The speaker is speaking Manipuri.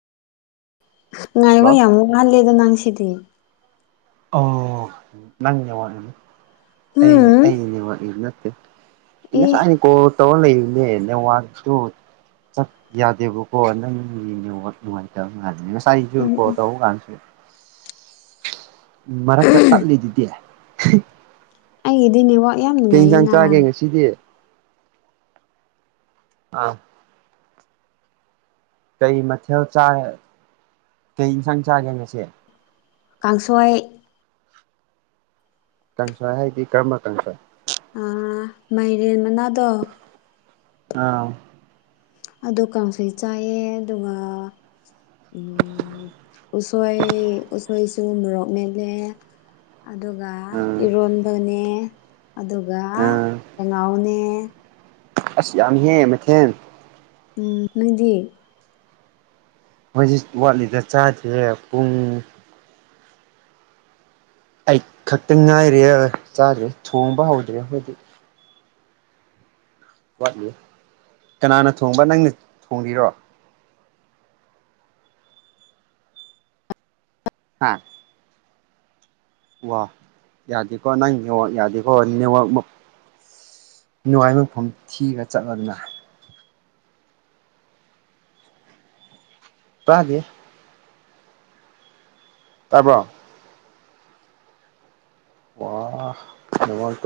ꯉꯥꯏꯕ ꯍꯜꯂꯣ ꯌꯥꯝ ꯉꯥꯜꯂꯦꯗ ꯅꯪ ꯁꯤꯗꯤ ꯑꯥ ꯅꯪꯅꯦ ꯋꯥꯠꯂꯤꯗꯣ ꯑꯩ ꯎꯝ ꯑꯩꯅꯦ ꯋꯥꯠꯂꯤ ꯅꯠꯇꯦ꯫ ꯑꯩ ꯏ ꯉꯁꯥꯏꯅ ꯀꯣꯜ ꯇꯧꯔ ꯂꯩꯔꯨꯕꯅꯦ ꯅꯦꯠꯋꯥꯔꯛꯇꯣ꯫ ꯆꯥ ꯌꯥꯗꯦꯕꯥ ꯀꯣ ꯅꯪꯒꯤ ꯅꯦꯠꯋꯥꯛ ꯅꯨꯡꯉꯥꯏꯇꯕ ꯃꯥꯜꯂꯤ ꯉꯁꯥꯏꯖꯨ ꯎꯝ ꯀꯣꯜ ꯎꯝ ꯇꯧꯕꯀꯥꯟꯗꯁꯨ꯫ ꯃꯔꯛꯇ ꯄꯠꯂꯤꯗꯨꯗꯤ꯫ ꯑꯩꯒꯤꯗꯤ ꯅꯦꯠꯋꯥꯛ ꯌꯥꯝ ꯅꯨꯡꯉꯥꯏꯌꯦ ꯅꯥ꯫ ꯁꯤꯗꯤ ꯑꯥ ꯀꯩ ꯃꯊꯦꯜ ꯆꯥꯔꯦ ꯀꯩ ꯏꯟꯁꯥꯡ ꯆꯥꯒꯦ ꯉꯁꯤ ꯀꯥꯡꯁꯣꯏ ꯀꯥꯡꯁꯣꯏ ꯍꯥꯏꯗꯤ ꯀꯔꯝꯕ ꯀꯥꯡꯁꯣꯏ ꯑꯥ ꯃꯥꯏꯔꯦꯟ ꯃꯅꯥꯗꯣ ꯑꯥ ꯑꯗꯨ ꯀꯥꯡꯁꯣꯏ ꯆꯥꯏꯌꯦ ꯑꯗꯨꯒ ꯎꯝ ꯎꯁꯣꯏ ꯎꯁꯣꯏꯁꯨ ꯃꯣꯔꯣꯛ ꯃꯦꯠꯂꯦ ꯑꯗꯨꯒ ꯑꯥ ꯏꯔꯣꯟꯕꯅꯦ ꯑꯗꯨꯒ ꯑꯥ ꯀꯪꯉꯧꯅꯦ ꯑꯁ ꯌꯥꯝꯃ‌ꯦꯍꯦ ꯃꯊꯦꯟ ꯎꯝ ꯅꯪꯗꯤ ꯑꯩꯈꯣꯗꯤ ꯋꯥꯠꯂꯤꯗ ꯆꯥꯗ꯭ꯔꯤꯌꯦ ꯄꯨꯡ ꯑꯩꯠ ꯈꯛꯇ ꯉꯥꯏꯔꯤꯌꯦ ꯆꯥꯗ꯭ꯔꯤ ꯊꯣꯡꯕ ꯍꯧꯗ꯭ꯔꯤ ꯑꯩꯈꯣꯏꯗꯤ ꯋꯥꯠꯂꯤ ꯀꯅꯥꯅ ꯊꯣꯡꯕ ꯅꯪꯅ ꯊꯣꯡꯉꯤꯔꯣ ꯍꯥꯥ ꯋꯥ ꯌꯥꯗꯦꯀꯣ ꯅꯪ ꯅꯦꯠꯋꯥꯛ ꯌꯥꯗꯦꯀꯣ ꯅꯦꯠꯋꯥꯛ ꯅꯨꯡꯉꯥꯏꯕꯐꯝ ꯊꯤꯔ ꯆꯠꯂꯣꯗꯅ ꯇꯥꯗꯦ ꯇꯥꯕ꯭ꯔꯣ ꯋꯥꯍ ꯀꯥꯏꯗ ꯃꯥꯡꯈ꯭ꯔꯦ